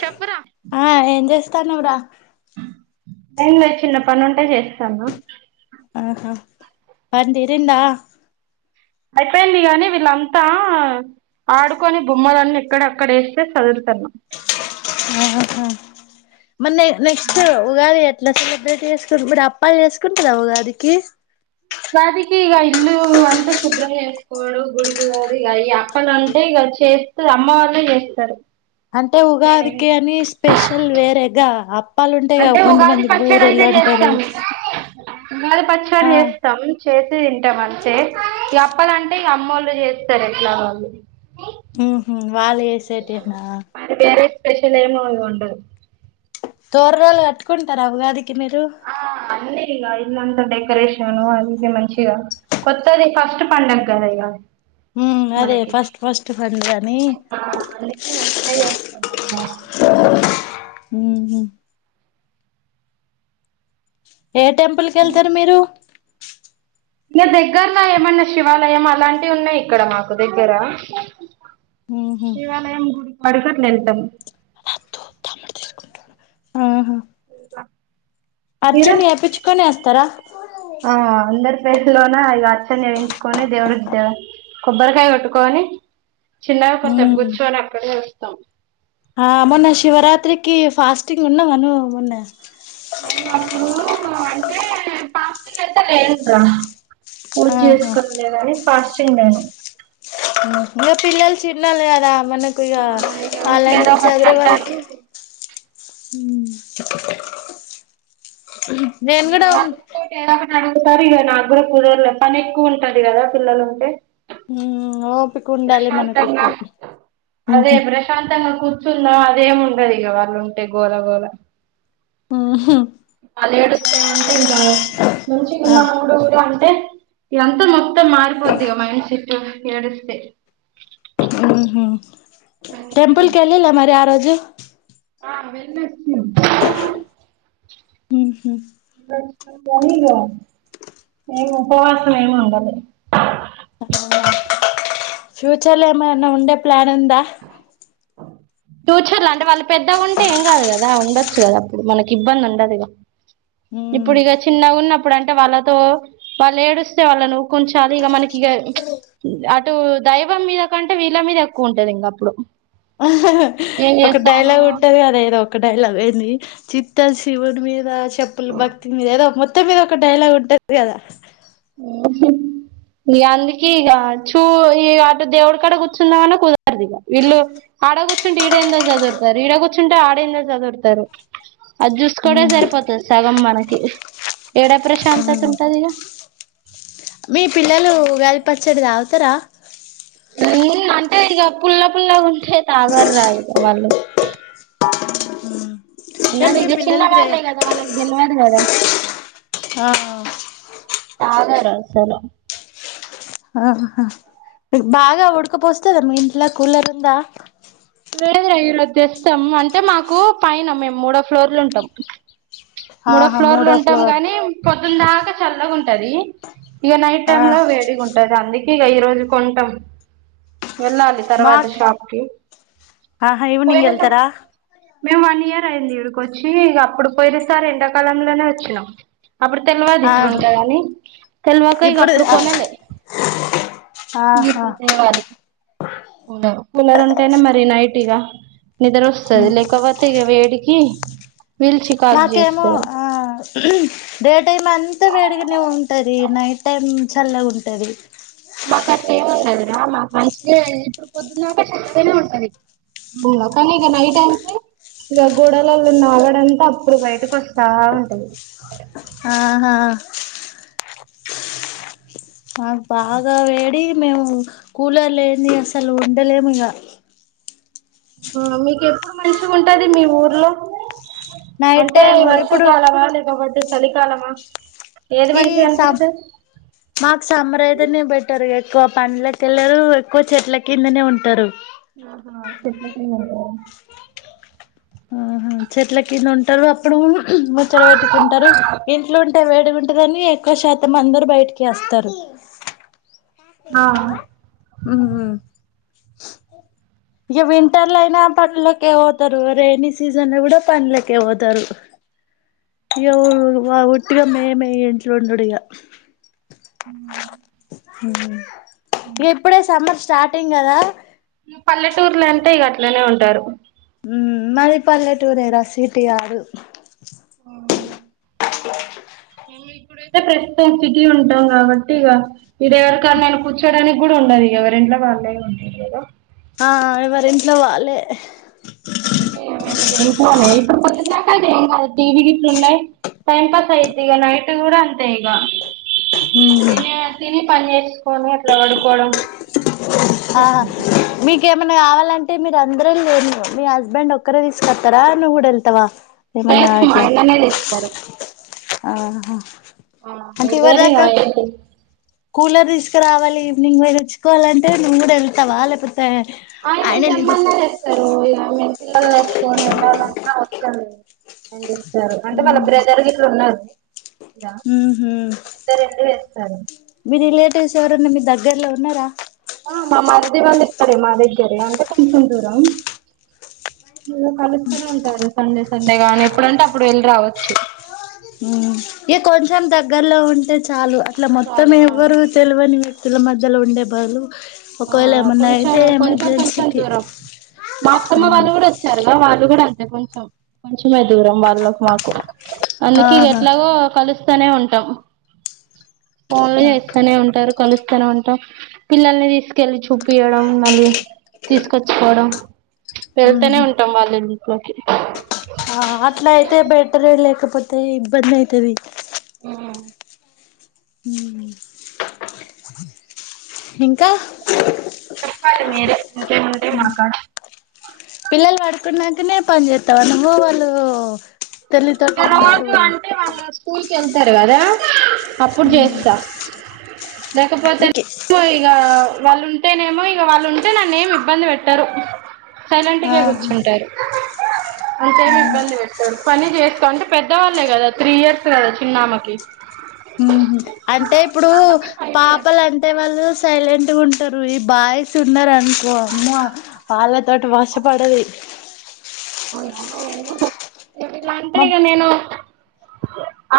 చెప్పురా తన్నవ్ రా ఏం లేదు చిన్న పని ఉంటే చేస్తాన ఆహా పని తీరిందా అయిపోయింది గానీ వీళ్ళంతా ఆడుకొని బొమ్మలన్నీ ఎక్కడ అక్కడ ఎస్తే చదురుతన్నా ఆహా మరి నే నెక్స్ట్ ఉగాది క ఎట్లా సెలబ్రేట్ చేసుకుడు అప్పాలు చేసుకుంటరా ఉగాది కీ ఉగాది కీ ఇక ఇల్లు అంతా శుభ్రం చేసుకోడు గుడికీ పోవుడు ఇక ఈ అప్పలు అంటే ఇక చేస్త అమ్మ వాళ్ళ చేస్తారు అంటే నేనేమి ఉగాదికి అని స్పెషల్ వేరేగా అ అప్పాలు ఉంటాయి కా అంటే ఉగాది కొంతమంది పచ్చడి బూరుెళ్ళ అయితే అంటారు చేస్తాము ఉగాది పచ్చడి ఆ చేస్తాం చేసి తింటాం అంతే ఈ అప్పలంటే ఇగ అమ్మోళ్ళు చేస్తారు ఎట్లా వాళ్ళు ఆహ వాళ్ళు చేసటీయనా మరి వేరే స్పెషల్ ఏమి ఉండదు చొర్రాలు కట్టుకుంటారా ఉగాది ఆ అన్నే ఇకా ఇల్లు అంత డెక్ రేషను అదిది మంచిగా కొత్తది ఫస్ట్ పండగ కద ఇగా ఉమ్ అదే మనకి ఫస్ట్ ఫస్ట్ పండుగ అని అందుకే మంచి చేసుకుంటాం మేము ఉహూ ఏ టెంపుల్ కీ వెళ్తారు మీరు ఇగా దగ్గరలో ఏమన్నా శివాలయం అలాంటివి ఉన్నాయి ఇక్కడ మాకు దగ్గర ఉహు శివాలయం గుడికి పడగట్ని వెళ్తాం [inaudible] మీరు అర్చను చేప్పించుకొనే ఆస్తారా ేలోన ఈ అర్చనా వేయించుకొని దేవుడి కొబ్బరికాయ కొట్టుకొని చిన్నగా కొసేపు ఉమ్ గుర్చుకని అక్కడే వస్తాం ఆ మొన్న శివరాత్రికి ఫాస్టింగ్ ఉన్నావా నువ్వు మొన్న ఫాస్టింగ్ అయితే లేను రా పూజ ఆహా చేసుకులే గాని ఫస్ట్ ఫాస్టింగ్ లేను. ఇగ పిల్లలు చిన్నోళ్ళు కదా. మనకు ఇగా ఆ ఇగ ఊకే వాళ్లను ఏదో ఒకటి సర్దే అంటారు వరకు ఉమ్ [unintelligible] తారు ఇక నాక్కూడా కుదర్లే పని ఎక్కువ ఉంటాది. కదా పిల్లలు ఉంటే హ్మ్మ్ ఓ ప్రశాంతంగా అదే ఊహు ప్రశాంతంగా కూర్చున్నా. అదేమి ఉండదు. ఇక వాళ్ళు ఉంటే గోల గోల ఊహు వాళ్లు ఏడుస్తావుంటే ఇంకా మంచిగా వున్న మూడ్ కూడా ఆన్ అంత మొత్తం మార్పోద్ ఇగా మైండ్ సెట్ ఏడిస్తే. ఉం అందుకే టెంపుల్ కి వెళ్ళాలే మరి ఆ రోజు [unintelligible] ఆ వెళ్లివచ్చి ఉంటా ఊహు నేను ఉపవాస ఏం ఉండలే. ఫ్యూచర్ లో ఏమన్నా ఉండే ప్లాన్ ఉందా. ఫ్యూచర్ లో అంటే వాళ్ళు పెద్దగా ఉంటే ఏం కాదు కదా ఉండొచ్చు కదా అప్పుడు మనకి ఇబ్బంది ఉండదు. ఇక మ్ ఇప్పుడు ఇక చిన్నగా ఉన్నప్పుడు అంటే వాళ్ళతో వాళ్ళు ఏడుస్తే వాళ్ళ ను ఉంచాలి ఇక మనకి ఇక అటు దైవం మీద కంటే వీళ్ళ మీద ఎక్కువ ఉంటది ఇంక అప్పుడు ఏం ఒక చేస్తారు డైలాగ్ ఉంటంది. కదా ఏదో ఒక డైలాగ్ ఏంది. చిత్తము శివుని మీద చెప్పులు భక్తి మీద ఏదో మొత్తం మీద ఒక డైలాగ్ ఉంటది కదా. ఈ అందుకే ఇగ చూ ఈ అటు దేవుడి కడ కూర్చుందామన్నా కుదరదు. ఇక వీళ్ళు ఆడ కూర్చుంటే ఈడే ఏందో సర్దుతారు. ఈడ కూర్చుంటే ఆడేందో సదురుతారు. అది చూస్కోడై కూడా మ్మ్ సరిపోతది సగం మనకీ ఎడ ప్రశాంతత ఉంటాది ఇగ మీ పిల్లలు వెళ్ పచ్చడి తాగుతార. అంటే ఇక పుల్ల పుల్లగా ఉంటే తాగర్ రా ఇక వాళ్ళు. కానీ మరి మీ ఇగ చిన్న పిల్లలకి రే వాళ్ళే గదా వాళ్ళకి తేల్వద్ గదా. ఆ ఆగారాలు సరే ఆహా బాగా ఉడకపోస్తాదా మీ ఇంట్ల కూలర్ ఉందా. లేదు ఈరోజు తెస్తాం అంటే మాకు పైన మేము మూడో ఫ్లోర్లు ఉంటాం. మూడో ఆహా ఫ్లోర్లు ఉంటాం ఫ్లోర్ గానీ, పొద్దుందాక చల్లగాంటది. ఇక నైట్ ఆ టైమ్ లో వేడిగా ఉంటది. అందుకే, ఇగ ఈ రోజు కొంటాం. వెళ్ళాలి తర్వాత మాక్ షాప్కి. ఆహా [unintelligible] ఈవినింగ్ వెళ్తారా వచ్చి ఇగ అప్పుడు పోయి సార్ ఎండాకాలంలోనే వచ్చినం అప్పుడు తెల్వది ఆహా ఇట్లుంటదని తెల్వక ఇగ ఇప్పుడు అప్పుడు కొనలేప్పుడు ఇగ ఆహా ఇప్పుడు తేవాలి కూలరు. కూలర్ ఉంటేనే మరి నైట్ ఇగ నిద్ర మ్మ్ వస్తది లేకపోతే ఇగ వేడికి వీల్ చికాగ్ చేస్ ఏమో డే టైమ్ అంతా వేడిగనే ఉం టది. Night time చల్లగుంటది. మాక్ అట్లేం ఉండదురా మాక్ మంచిగే ఇప్పుడు పొద్దున్దాకా చల్లగనే ఉంటది కని ఇగ నైట్ అయితే ఇక గోడాలల్ల ఆగడంతా అప్పుడు బయటకి వస్తా ఉంటది. ఆహా మాకు బాగా వేడి మేము కూలర్ లేంది అసలు ఉండలేము ఇగ ఆ మీకెప్పుడు మంచిగుంటది మీ ఊర్లో నైట్ అంటే టైం ఈ ఇప్పుడు వర్షాకాలమా లేక వడ్ చలికాలమా ఏది ఈ మంచిగా సం అనిపిస్తది మాక్ సమ్మర్ అయితేనే బెటర్గా ఎక్కువ పంన్లకెల్లరు ఎక్కువ చెట్ల కిందనే ఉంటరు ఆహా చెట్ల కింద [inaudible] ఆహా చెట్ల కింద ఉంటారు అప్పుడు ముచ్చట పెట్టుకుంటరు ఇంట్లుంటే వేడి ఉంటదని ఎక్కువ శాతం అందరు బయటికే అస్తరు. ఆ మ్ ఇగ వింటర్లయినా పనులకే పోతారు. రైనీ సీజన్ల గూడా పనులకే పోతరు ఇగ ఒట్టిగా మేమే ఇంట్ల ఉండుడిగ ఉ హ్ ఎప్పుడే సమ్మర్ స్టార్టింగ్ కదా పల్లెటూర్లంటే ఇగ అట్లనే ఉంటారు. మ్ మాది పల్లెటూరేరా సిటీ కాదు. మేము ఇప్పుడైతే ప్రస్తుతం సిటీ ఉంటాం కాబట్టి ఇగ ఈడ ఎవరికాడనైనా కూర్చోడానికి గుడా ఉండది ఎవర్ ఇంట్ల వాళ్ళే ఉంటరు కదా ఆ ఎవర్ ఇంట్లో వాళ్ళే ఇంట్లోనే ఇప్పుడు పొద్దుందాకా [unintelligible] టీవీ గిట్లున్నయి టైం పాస్ అయ్యిద్ది ఇగ నైట్ కూడా తే ఇగ తినే తిని పన్ చేస్ పోని ఎట్లా పడుకోవడం ఆ సరిపోతది ఇంకేమన్నా కావాలంటే మీరు అందరూ వెళ్తారా మీ హస్బెండ్ ఒక్కరే తీసుకస్తారా నువ్వు కూడా వెళ్తావా ఏమన్నా లేదు మా ఆయననే తెస్తారు ఆ యువర్ వేరే దాకా ఏంటి కూలర్ తీసుకోలే రావాలి ఈవినింగ్ వరకు తెచ్చుకోవాలి వస్తే నువ్వు కూడా వెళ్తావా లేకపోతే ఆయనను ఆయననే తీస్ తెమ్మన్నా తెచ్చిస్తారు ఇక నేను పిల్లలను పట్టుకొని వెళ్లాలన్న అవ్వదు ఏంటి అంటే వాళ్ళ బ్రదర్ ఇట్లు ఉన్నారు ఇలా ఉ హు ఇద్దరెళ్ళి తెస్తారు విరిలే కొట్టేసేవారు ఎవరన్నా మీ దగ్గరలో ఉన్నారా ఆ మా మరిది వాళ్లు ఇక్కడే మా దగ్గరే అంటే ఆ కొంచెం దూరం ఇలా కలుస్తనే ఉంటారు సండే సండే గా అని ఎప్పుడంటే అప్పుడు వెళ్ళి రావచ్చు ఉ కొంచెం దగ్గరలో ఉంటే చాలు అట్లా మొత్తం చాలా ఎవరు తెలియనివి వ్యక్తుల మధ్యలో ఉండే బరువు ఆ కొంచెం కొంచెం కొంచెం దూరం మా అత్తమ్మ వాళ్ళు కూడా వచ్చారుగా వాళ్ళు కూడా కొంచెం కొంచెం మే దూరం వాళ్ళకి మాకు అందుక ఆహా ఎట్లాగో కలుస్త ఇక్కడనే ఉంటాం ఫోన్లు చేస్తానే ఉంటారు కలుస్తానే ఉంటాం పిల్లల్ని తీసుకొని తీసుకువెళ్లి చూపి చూపియడం మళ్ళీ తీసుకొచ్చుకోవడం వెళ్తేనే ఉహు ఉంటాం వాళ్ళు ఇంట్లోకి అట్లా అయితే బెటరే లేకపోతే ఇబ్బంది అయితది ఉ ఇంకా చెప్పాలి మీరే ఇంకేం ఉంటాయి మాకాడా ఇక నువ్వు వాళ్ళు తల్లితోటి ఉన్నప్పుడు రోజు కూడా అంటే వాళ్ళు స్కూల్ కి స్కూల్ కి వెళ్తారు కదా అప్పుడు చేస్తా లేకపోతే వికి ఇగా వాళ్ళుంటేనేమో ఇక వాళ్ళు ఉంటే నన్న ఏమి ఇబ్బంది పెట్టరు సైలెంట్ గా ఆహా కూర్చుంటారు అంతేమి ఆహా ఇబ్బంది పెట్టారు పని చేస్త అంటే పెద్దవాళ్ళే కదా త్రీ ఇయర్స్ కదా చిన్న ఆమెకి ఉహు అంటే ఇప్పుడు ఆమెకి ఆమెకి ఫైవ్ ఇయర్స్ పాపలు అంటే వాళ్ళు సైలెంట్ గా ఉంటారు ఈ బాయ్స్ ఉన్నారు అనుకో అమ్మో వాళ్ళతోటి వశపడది అవునా ఏం చేస్తున్నావ్ ఇవ్వ్ ఇలా అంటే మా ఇక నేను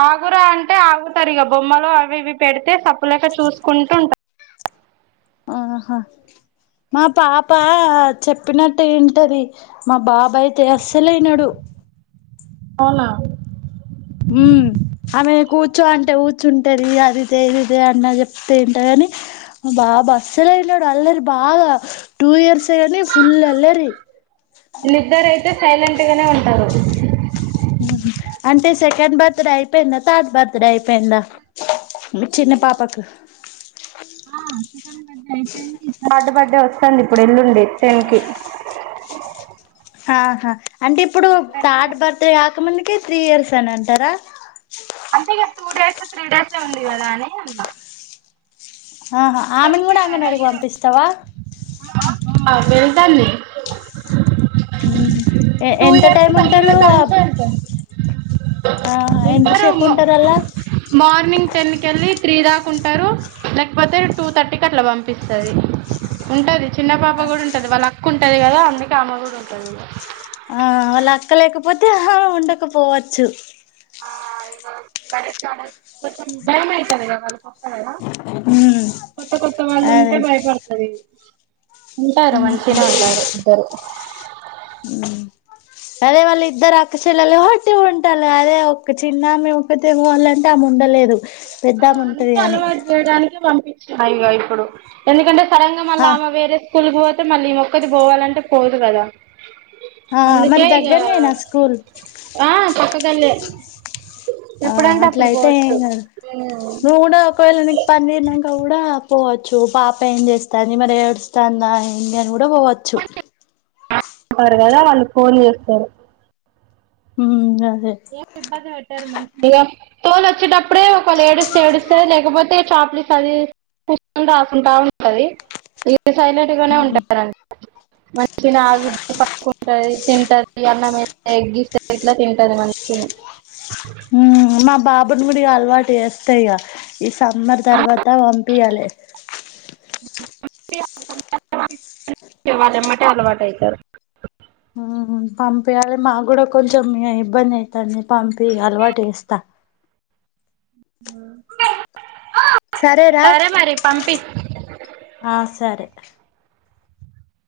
ఆగురా అంటే ఆగుతారు ఇక బొమ్మలు అవి ఇవి పెడితే తప్పు లేక చూసుకుంటూ ఉంటా ఆహా మా పాప చెప్పినట్టు ఇంటది మా బాబ అయితే అస్సలు వినడు అవునా ఉమ్ ఆమె కూర్చో అంటే కూర్చుంటది ఆది త్య ఇది త్య అంటే చెప్తే వింటది కానీ బాబు అస్సలు వినడు అల్లరి బాగా టు ఇయర్స్ అయితే గానీ ఫుల్ అల్లరి టెంట్ గానే ఉంటారు అంటే సెకండ్ బర్త్ డే అయిపోయిందా థర్డ్ బర్త్డే అయిపోయిందా చిన్న పాపకు ఆ సెకండ్ బర్త్డే అయిపోయింది థర్డ్ బర్త్ డే వస్తాంది ఇప్పుడు ఎల్లుండి టెన్ కి ఆహా అంటే ఇప్పుడు థర్డ్ బర్త్ డే ఎంత మందికి త్రీ ఇయర్స్ అని అంటారా అంతే గా టూ డేస్ త్రీ డేస్ ఐ ఉంది కదా అని అన్నా ఆహా ఆమెను కూడా అంగన్వాడికి పంపిస్తావా వెళ్తాంది యూ టూ ఎంత ఇయర్స్ టైం ఉంటారు తగిలిన ఆ కాంచే వెళ్తాంది ఉంటారు ఎంతసేపు ఉంటారు అలా మార్నింగ్ టెన్ కి వెళ్ళి త్రీ దాకా ఉంటారు లేకపోతే టూ థర్టీ కి అట్ల పంపిస్తాది ఉంటది చిన్న పాప కూడా ఉంటది వాళ్ళ అక్క ఉంటది కదా అందుకే ఆమె కూడా ఉంటది ఆ వాళ్ల అక్క లేక పో వొదోహం ఉండకపోవచ్చు కొంచెం భయం అయితాంది కదా [unintelligible] ఉమ్ కొత్త కొత్త వాళ్ళు అదే ఉంటే భయపడతాది ఉంటారు మంచిగనే ఉంటారు ఇద్దరు యూ అదే వాళ్లు ఇద్దరూ అక్క చెల్లెలు కాబట్టి ఉంటాలే అదే ఒక్క చిన్న ఆమె ఒక్కతే పోవాలంటే ఆమె ఉండలేదు ఆ పెద్దామె ఉంటది అందుకే కాని అలవాటు చేయడానికి పంప్ హాయిగా ఇప్పుడు ఎందుకంటే సడన్ గా మల్ల ఆ ఆమె వేరే స్కూల్ కి పో తే మళ్ళీ ఈమె ఒక్కటే పోవాలంటే పోదు కదా ఆ అందుకే మరి ఇక దగ్గర నేనా స్కూల్ ఆ పక్క గన్నే ఆ అట్ల అయితే ఏం కాదు నువు కూడా ఒకవేళ నికి [unintelligible] కూడా పోవచ్చు పాప ఏం చేస్తాంది మరి ఏడుస్తాంద ఏంది అని కూడా పోవచ్చు పర్ కదా వాళ్ళు ఫోన్ చేస్తారు ఉమ్ అదే ఏబ మ ఇ తోల్ వచ్చేటప్పుడే ఒక ఏడుస్తే ఏడుస్తంది లేకపోతే చాప్లిస్ అది కూసుంట ఆకుంటా ఉంటది ఇది సైలెంట్ గానే ఉంటారండి మంచి ఆగి పంటంది తింటంది అన్నమ ఎగ్గిస్త ఇట్లా తింటది మంచి చె ఉమ్ మా బాబుని కూడా ఈ అలవాటు చేస్తాయిక ఈ సమ్మర్ తర్వాత పంపయాలి [unintelligible] అలవాటు అయితారు పంపయాలి మాకు కూడా కొంచెం ఇబ్బంది అవుతుంది పంపి అలవాటు వేస్తా ఆ సరేరా ఆ సరే